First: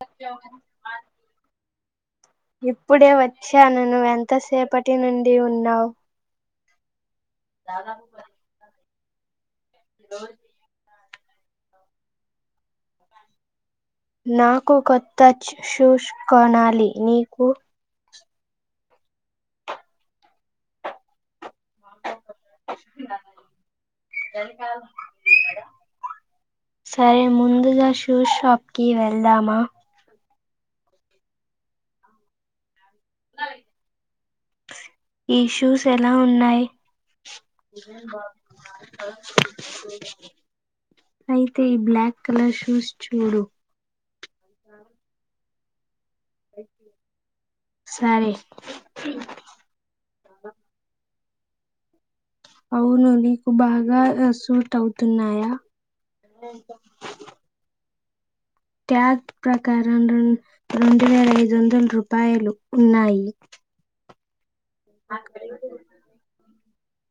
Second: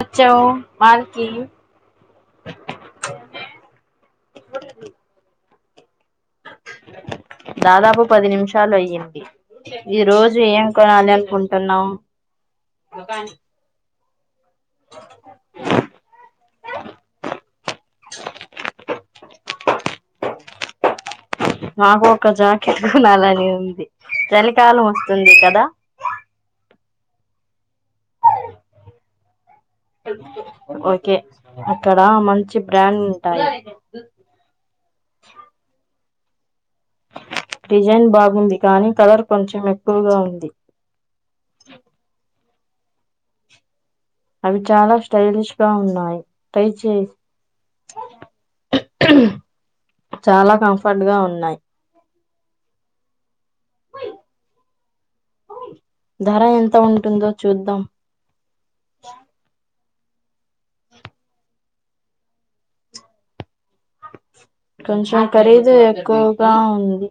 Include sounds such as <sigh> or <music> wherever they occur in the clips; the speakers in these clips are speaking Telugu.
వచ్చావు మాల్కి ఇప్పుడే వచ్చాను నవు ఎంతసేపటి నుండి ఉన్నా నావు జ <unintelligible> దాదాపు పది నిమిషాలు అయ్యింది. జ్ <unintelligible> ఈ రోజు ఏం కొనెలె కుంటున్నావు <unintelligible> నాకు కొత్త షూస్ కొనాలి నీకు మాకు ఒక జాకెట్ కొనాలని ఉంది. చలికాలం వస్తుంది కదా సరే ముందుగా షూస్ షాప్కి వెళ్దామా ఓకే అక్కడ మంచి బ్రాండ్ ఉంటయి. ఈ షూస్ ఎలా ఉన్నాయి? బాగుంది కానీ కలర్ కొంచెం ఎక్కువగా <unintelligible> ఉంది అయితే ఈ బ్లాక్ అలా షూస్ చూడు అవి చాలా స్టలిష్ గా ఉన్నాయి టై చే సరే చాలా కంఫర్ట్ గా ఉం న్నాయి అవునండి బాగా సూట్ అవుతున్నాయా ధర ఎంత ఉంటుందో చూద్దాం ట్యాగ్ ప్రక అవునా రెండు వేల ఐదు వందల రూపాయలు ఉన్నాయి కొంచెం ఖరీదు ఎక్కువ రా అంది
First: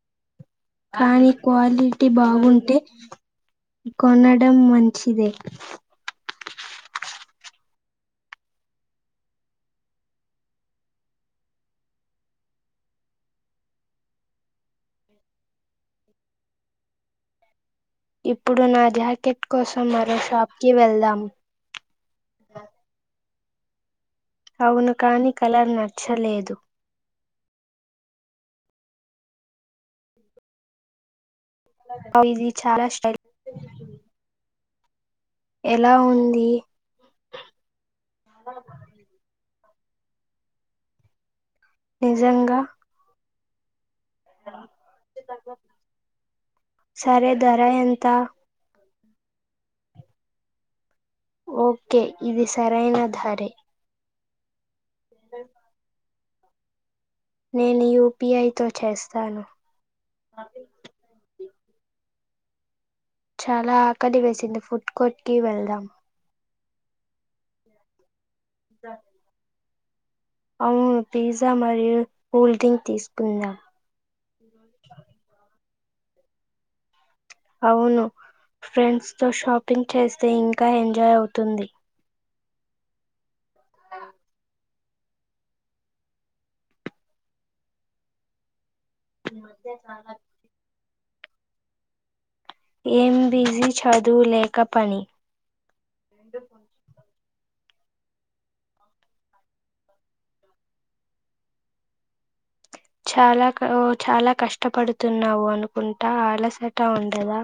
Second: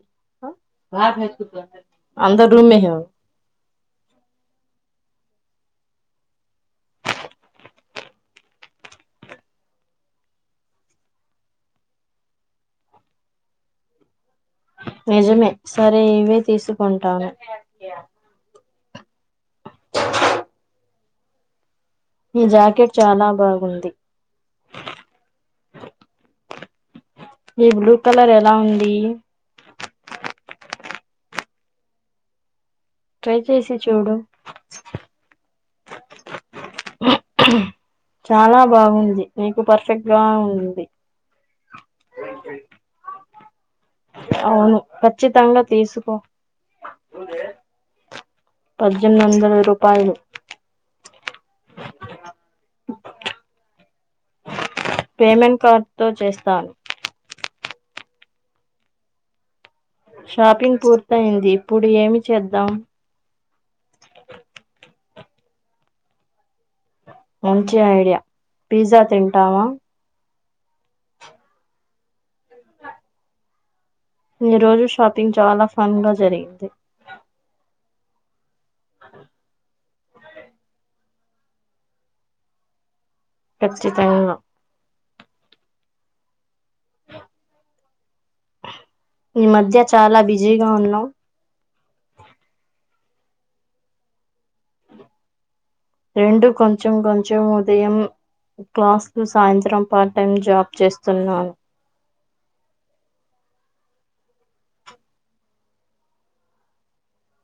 కానీ క్వాలిటీ అందరూ బాగుంటే రూమే హో కొనడం మం పచ్చిదే నిజమే సరే ఇవే తీస్కుంటాను ఇప్పుడు నాక్ జాకెట్ కోసం మరో షాప్కి వెళ్దామ్ మీ జాకట్ చాలా బాగుంది అవును కాని కలర్ నచ్చలేదు ఈ బ్లూ కలర్ ఎలా ఉంది ఐజి ట్రై చేసి చూడు ఎలా ఉంది చాలా బాగుంది నీకు పర్ఫెక్ట్ గా ఉంది నిజంగా అవును ఖచ్చితంగా తీసుకో సరే ధర ఎంత పజ్జెధ్మ్ వందల రూపాయలు ఒకే ఇది సరైన ధరే పేమెంట్ కా తో చేస్తాన్ నేను యు పి ఐ తో చేస్తాను షాపింగ్ పూర్తయింది ఇప్పుడు ఏమి చేద్దామ్ చాలా అక్ కలి వేసింది ఫుడ్ కోట్ కి వెళ్దమ్ మంచి ఐడియ పిజ్జా తిన్టావా అవును పిజ్జా మరియు కూల్ డ్రింక్ తీసుకున్దామ్ ఈ రోజు షాపింగ్ చాలా ఫన్గా జరిగింది ఔను ఫ్రెండ్స్తో షాపింగ్ చేస్తే ఇంకా ఎంజాయ్ అవుతున్ ది ఖచ్చితన్ గా ఈ మధ్య చాలా బిజీగా ఉన్నవ్ ఎంబిజీ చదువులే రెండు కొంచెం కొంచం కొంచం ఉదయం క్లాస్ సాయంత్రం పార్ట్ టైం జాబ్ చేస్తున్నాను చాలా క ఓ చాలా కష్టపడుతున్నావు అనుకుంటా అలసట ఉండదా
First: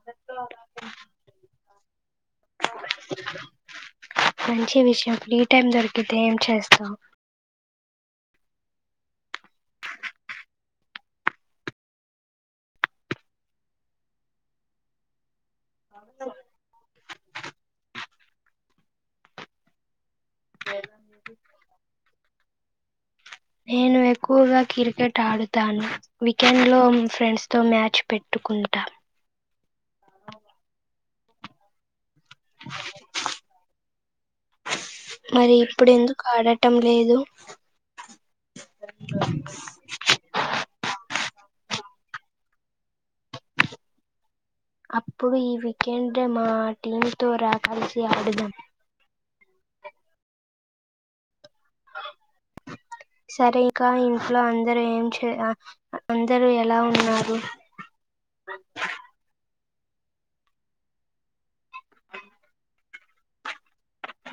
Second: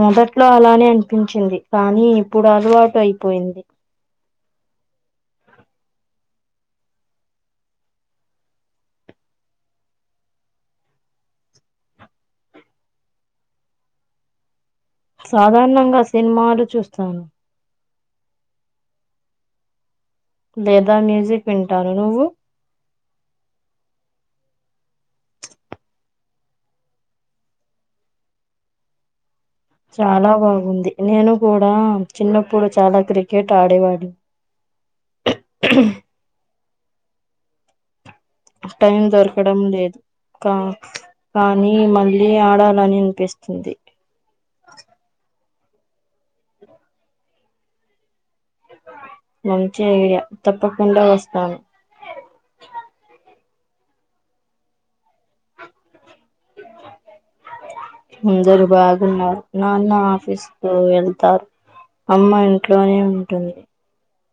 మొదట్లో అలానే అనిపించింది కానీ ఇప్పుడు అలవాటు అయిపోయింది మంచి విషయం ఫ్రీ టైమ్ దొరికితే ఏం చేస్తావు సాధారణంగా సినిమాలు చూస్తాను లేదా మ్యూజిక్ వింటాను నువ్వు నేను ఎక్కువగా క్రికెట్ ఆడుతాను వీకెండ్ లో ఫ్రెండ్స్ తో మ్యాచ్ పెట్టుకుంటా చాలా బాగుంది నేను కూడా చిన్నప్పుడు చాలా క్రికెట్ ఆడేవాడు టం లేదు టైం దొరకడం లేదు కా కానీ మళ్ళీ ఆడాలని అనిపిస్తుంది అప్పుడు ఈ వీకెండ్ మా టీమ్ త్వ రా కలిసి చేద్దాం మంచి ఐడియా తప్పకుండ వస్తాను సరే ఇక ఇంట్లో అందరుూ ఏం చే అందరూ ఎలా ఉన్నారు జరు బాగున్నా నాన్న ఆఫీస్ కు వెళ్తారు అమ్మ ఇంట్లోనే ఉంటుంది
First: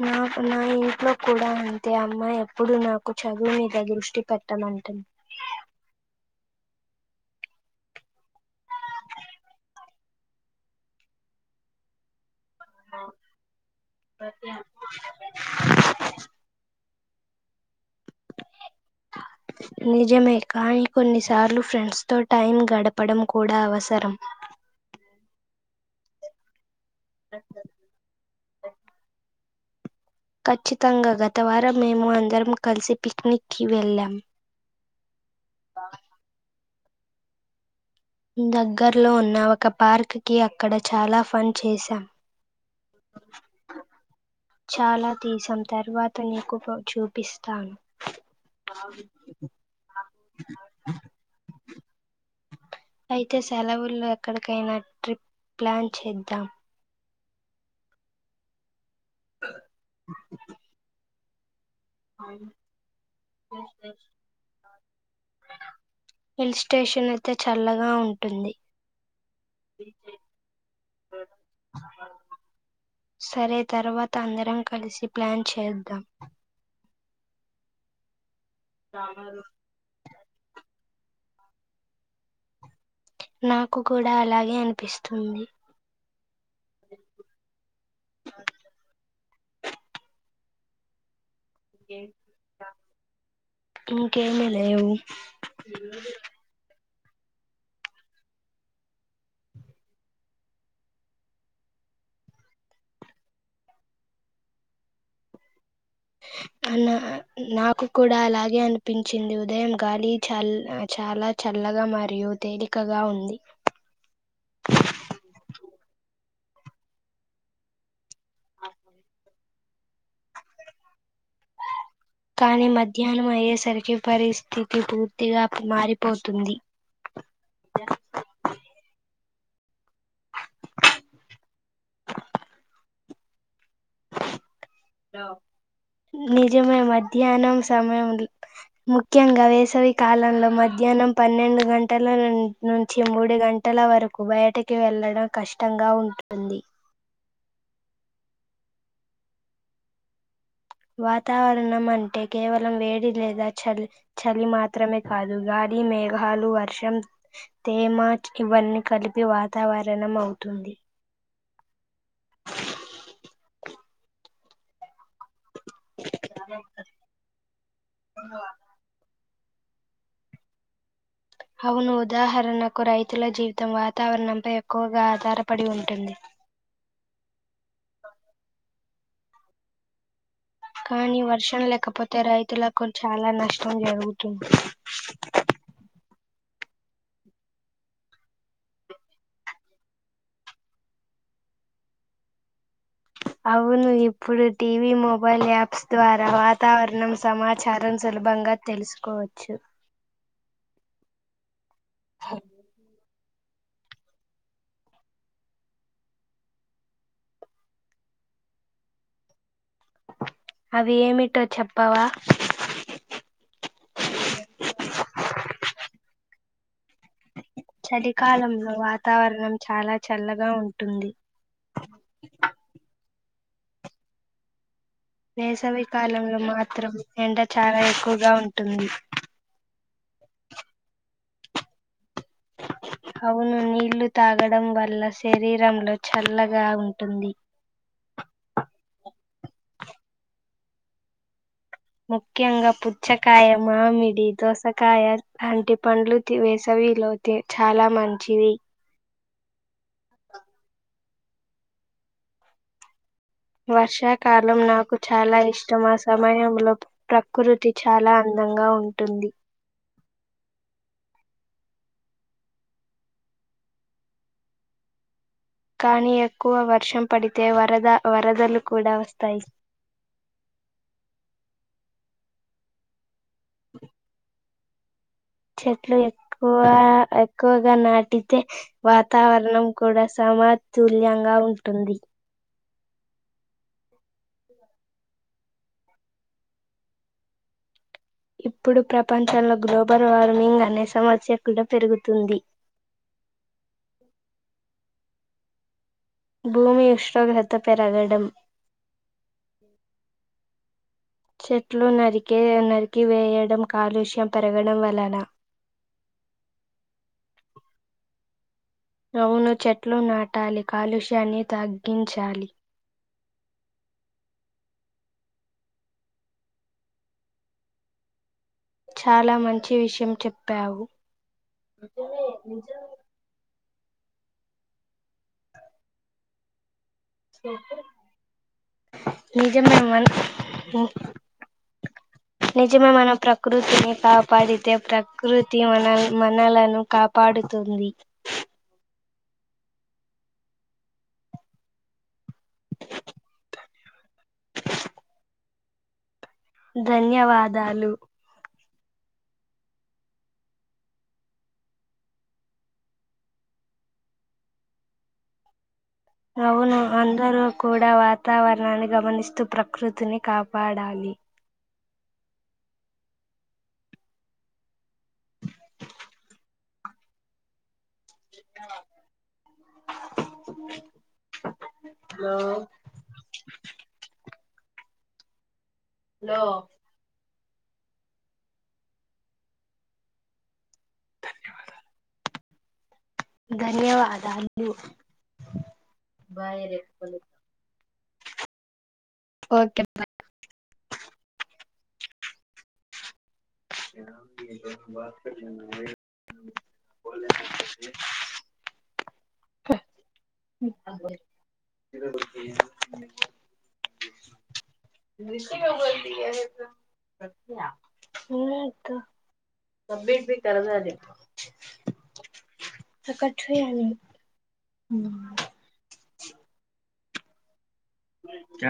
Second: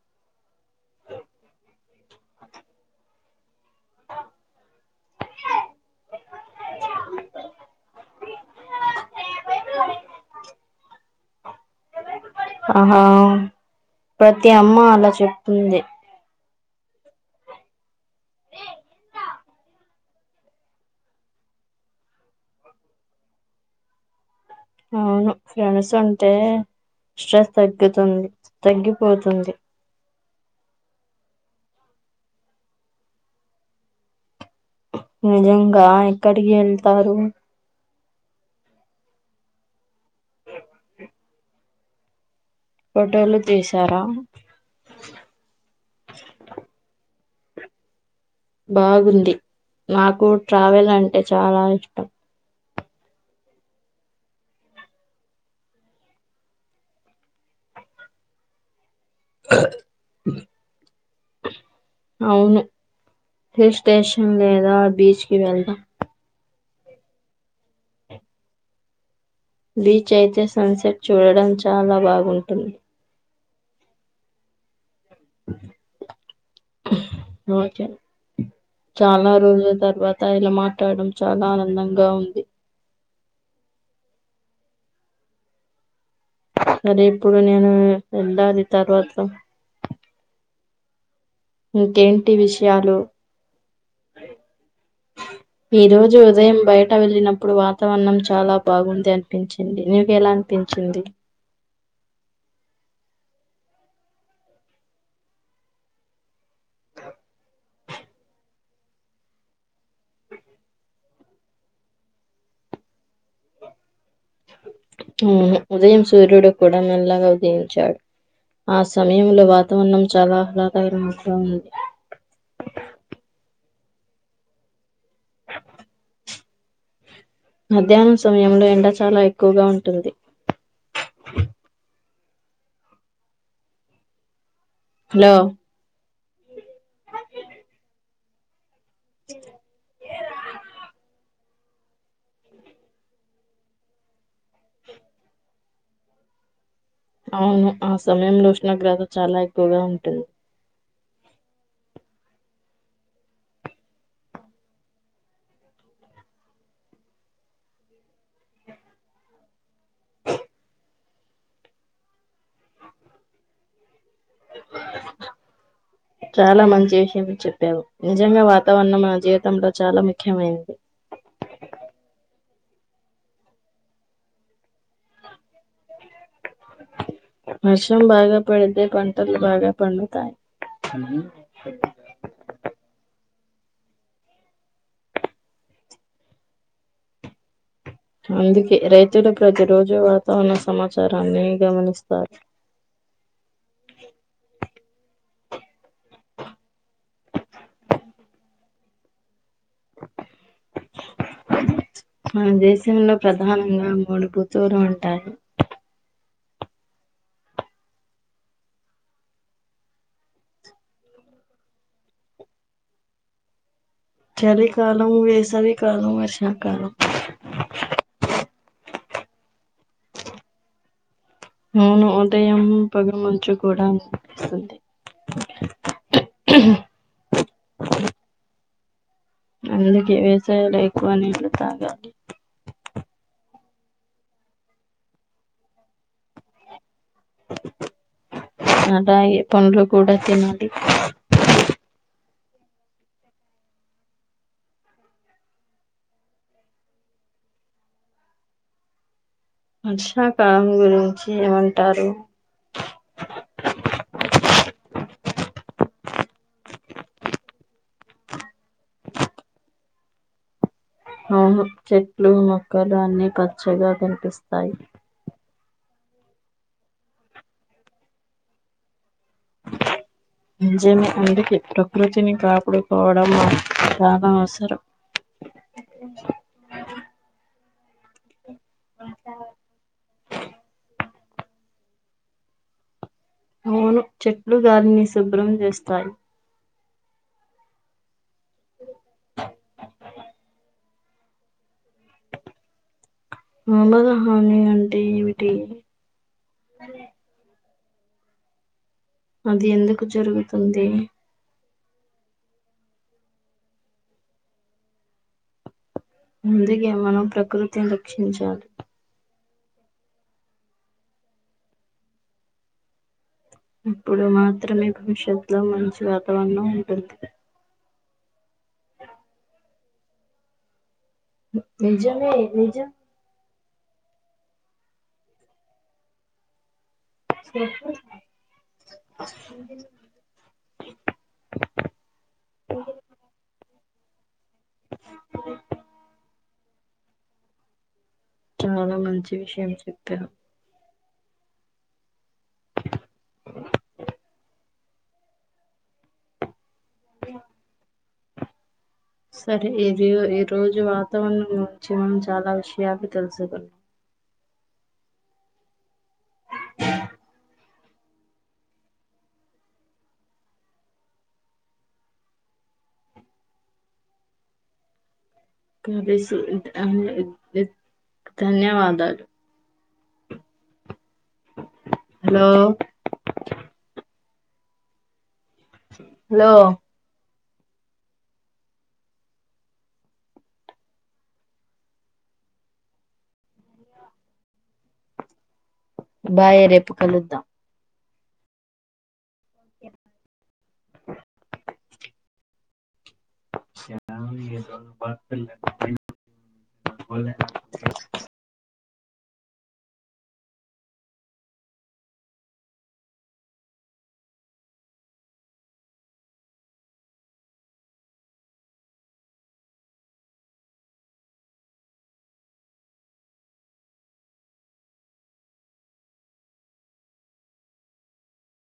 నాకు నా ఇంట్లో కూడా అంతే అమ్మ ఎప్పుడు నాకు చదువు మీద దృష్టి పెట్టనంటుంది <unintelligible> ఆహా ప్రతి అమ్మ అలా చెప్తుంది నిజమే కానీ కొన్నిసార్లు ఫ్రెండ్స్ తో టైం గడపడం కూడా అవసరం అవును ఫ్రెండ్స్ ఉంటే స్ట్రెస్ తగ్గుతుంది తగ్గిపోతుంది ఖచ్చితంగా గత వారం మేము అందరం కలిసి పిక్నిక్కిి వెళ్ళాం నిజంగా ఎక్కడికి ఏళ్ తారు దగ్గర్లో ఉన్న ఒక పార్క్ కి అక్కడ చాలా పని చేసాం ఫోటోలు తీసారా చాలా తీసాం తర్వాత నీకు కూడా చూపి పిస్తాన్ బాగుంది నాకు ట్రావెల్ అంటే చాలా ఇష్టం అయితే సెలవుల్లో ఎక్కడికైనా ట్రిప్ ప్లాన్ చేద్దాం అ అవును హిల్ స్టేషన్ లేదా బీచ్ కి వెళ్దాం హిల్ స్టేషన్ అయితే చల్లగా ఉంటుంది బీచ్ అయితే సన్సెట్ చూడడం చాలా బాగుంటుంది సరే తర్వాత అందరం కలిసి ప్లాన్ చేద్దాం క రోచల్ చాలా రోజుల తర్వాత ఇలా మాట్ ఆట్టాడం చాలా ఆనందంగా ఉంది నాకు కూడా అలాగే అనిపిస్తుంది అరే ఇప్పుడు నేనూ వెళ్ళాలి తర్వాత ఇంకేంటి విషయాలు ఇంకేమీ లేవు ఈ రోజు ఉదయం బయట తను వెళ్ళినప్పుడు వాతావరణం చాలా బాగుంది అనిపించింది నీకు ఎలా అనిపించింది నా నాకు కూడా అలాగే అనిపించింది ఉదయం గాలి చల్ చాలా చల్లగా మరియు తేలికగా ఉంది ఉమ్ ఉదయం సూర్యుడు కూడా మెల్లగా ఉదయించాడు ఆ సమయంలో వాతావరణం చాలా ఆహ్లాదకరము గా ఉంది కానీ మధ్యాహ్నం అయ్యేసరికి పరిస్థితి పూర్తిగా మారిపోతుంది మధ్యాహ్నం సమయంలో ఎండ చాలా ఎ ఎక్కువగా ఉంటుంది హలో <unintelligible> నిజమే మధ్యాహ్నం సమయం ముఖ్యంగా వేసవి కాలంలో మధ్యాహ్నం పన్నెండు గంటల నుంచి మూడు గంటల వరకు బయటకి వెళ్ళడం కష్టంగా ఉంటుంది అవును ఆ సమయంలో ఉష్ణోగ్రత చాలా ఎక్కువగా ఉంటుంది వాతావరణం అంటే కేవలం వేడి లేదా చలి చలి మాత్రమే కాదు గాలి మేఘాలు వర్షం తేమ ఇవన్నీ కలిపి వాతావరణం అవుతుంది చాలా మంచి విషయం చెప్పావు నిజంగా వాతావరణం మన జీవి తంలో చాలా ముఖ్యమైంది అవును ఉదాహరణకు రైతుల జీవితం వాతావరణంపై ఎక్కువగా ఆధారపడి ఉంటుంది వర్షం బాగా పడితే పంటలు బాగా పండుతాయి కానీ వర్షం లేకపోతే రైతులకు చాలా నష్టం పంజాగుట్ట అందుకే రైతులు ప్రతి రోజు వాతావరణ సమాచారాన్ని గమనిస్తారు. అవును ఇప్పుడు టీవీ మొబైల్ యాప్స్ ద్వారా వాతావరణం సమాచారం సులభంగా తెలుసుకోవచ్చు. మనం జెసిం లో ప్రధానంగా మూడు ఋతువులు ఉంటాయి అవి ఏమిటో చెప్పావా చలికాలం వేసవికాలం వర్షాకాలం చలికాలం వాతావరణం చాలా చల్లగా ఉంటుంది అవును ఉదయం పగ మంచు కూడాపిస్తుంది వేసవి కాలంలో మాత్రం ఎండ చాలా ఎక్కువగా ఉంటుంది అందుకే వేసవిలో ఎక్కువగా నీళ్లు తాగాలి అవును నీళ్లు తాగడం వల్ల శరీరంలో చల్లగా ఉన్ అంటా పండ్లు కూడా తినాలి ముఖ్యంగా పుచ్చకాయ మామిడి దోసకాయ లాంటి పండ్లు వేసవిలో చాలా మంచివి ఆర్షా కమ్ గురించి ఎం అంటారు వర్షాకాలం నాకు చాలా ఇష్టం ఆ సమయంలో ప్రకృతి చాలా అందంగా ఉంటుంది చెట్లు మొక్కలు అన్ని పచ్చగా కనిపిస్తాయి కానీ ఎక్కువ వర్షం పడితే వరద వరదలు కూడా వస్ అంజెము ముందుకిట్టో ప్రకృతిని కాపుడుకోవడం బాగా అవసరం చెట్లు ఎక్కువ ఎక్కువ నాటి వాతావరణం కూడా సమతుల్యంగా ఉంటుంది అవును చెట్లు గాలిని శుభ్రం చేస్తాయి ఇప్పుడు ప్రపంచంలో గ్లోబల్ వార్మింగ్ అనే సంవత్సరం చక్కడ తిరుగుతుంది. ఆ బ హాని అడి ఏమిటి భూమి ఇష్టగత పెరగడం అది ఎందుకు జరుగుతుంది చెట్లు నరికే నరికివేయడం కాలుష్యం పెరగడం వలన ముందుకే మనం ప్రకృతిని రక్షించాలి అవును చెట్లు నాటాలి కాలుష్యాన్ని తగ్గించాలి ఇప్పుడు మాత్రమే భవిష్యత్లో మంచి వాతావరణం ఉంటుంది చాలా మంచి విష్ ఎం చెప్పావు నిజమే నిజం చెప్పు. నిజమే మన నిజమే మన ప్రకృతిని. తప్ పడితే ప్రకృతి మనల్ మనలను కాపాడుతుంది చాలా మంచి విషయం చెప్పావ్ ధన్యవాదాలు సరే ఇరొ ఈ రోజు వాతావరణం గురించి మనం చాలా విషయాలు తెలుసుకున్నాం. అవును అందరూ కూడా వాతావరణాన్ని గమనిస్తూ ప్రకృతిని కాపాడాలి తెలుసు <unintelligible> ధన్యవాదాలు హలో హలో ధన్యవాదాలు బాయ్ ఏ రేపు కలుద్దాం ఓకేనా బ <unintelligible> <unintelligible> <unintelligible> <unintelligible> <unintelligible> హమ్ చ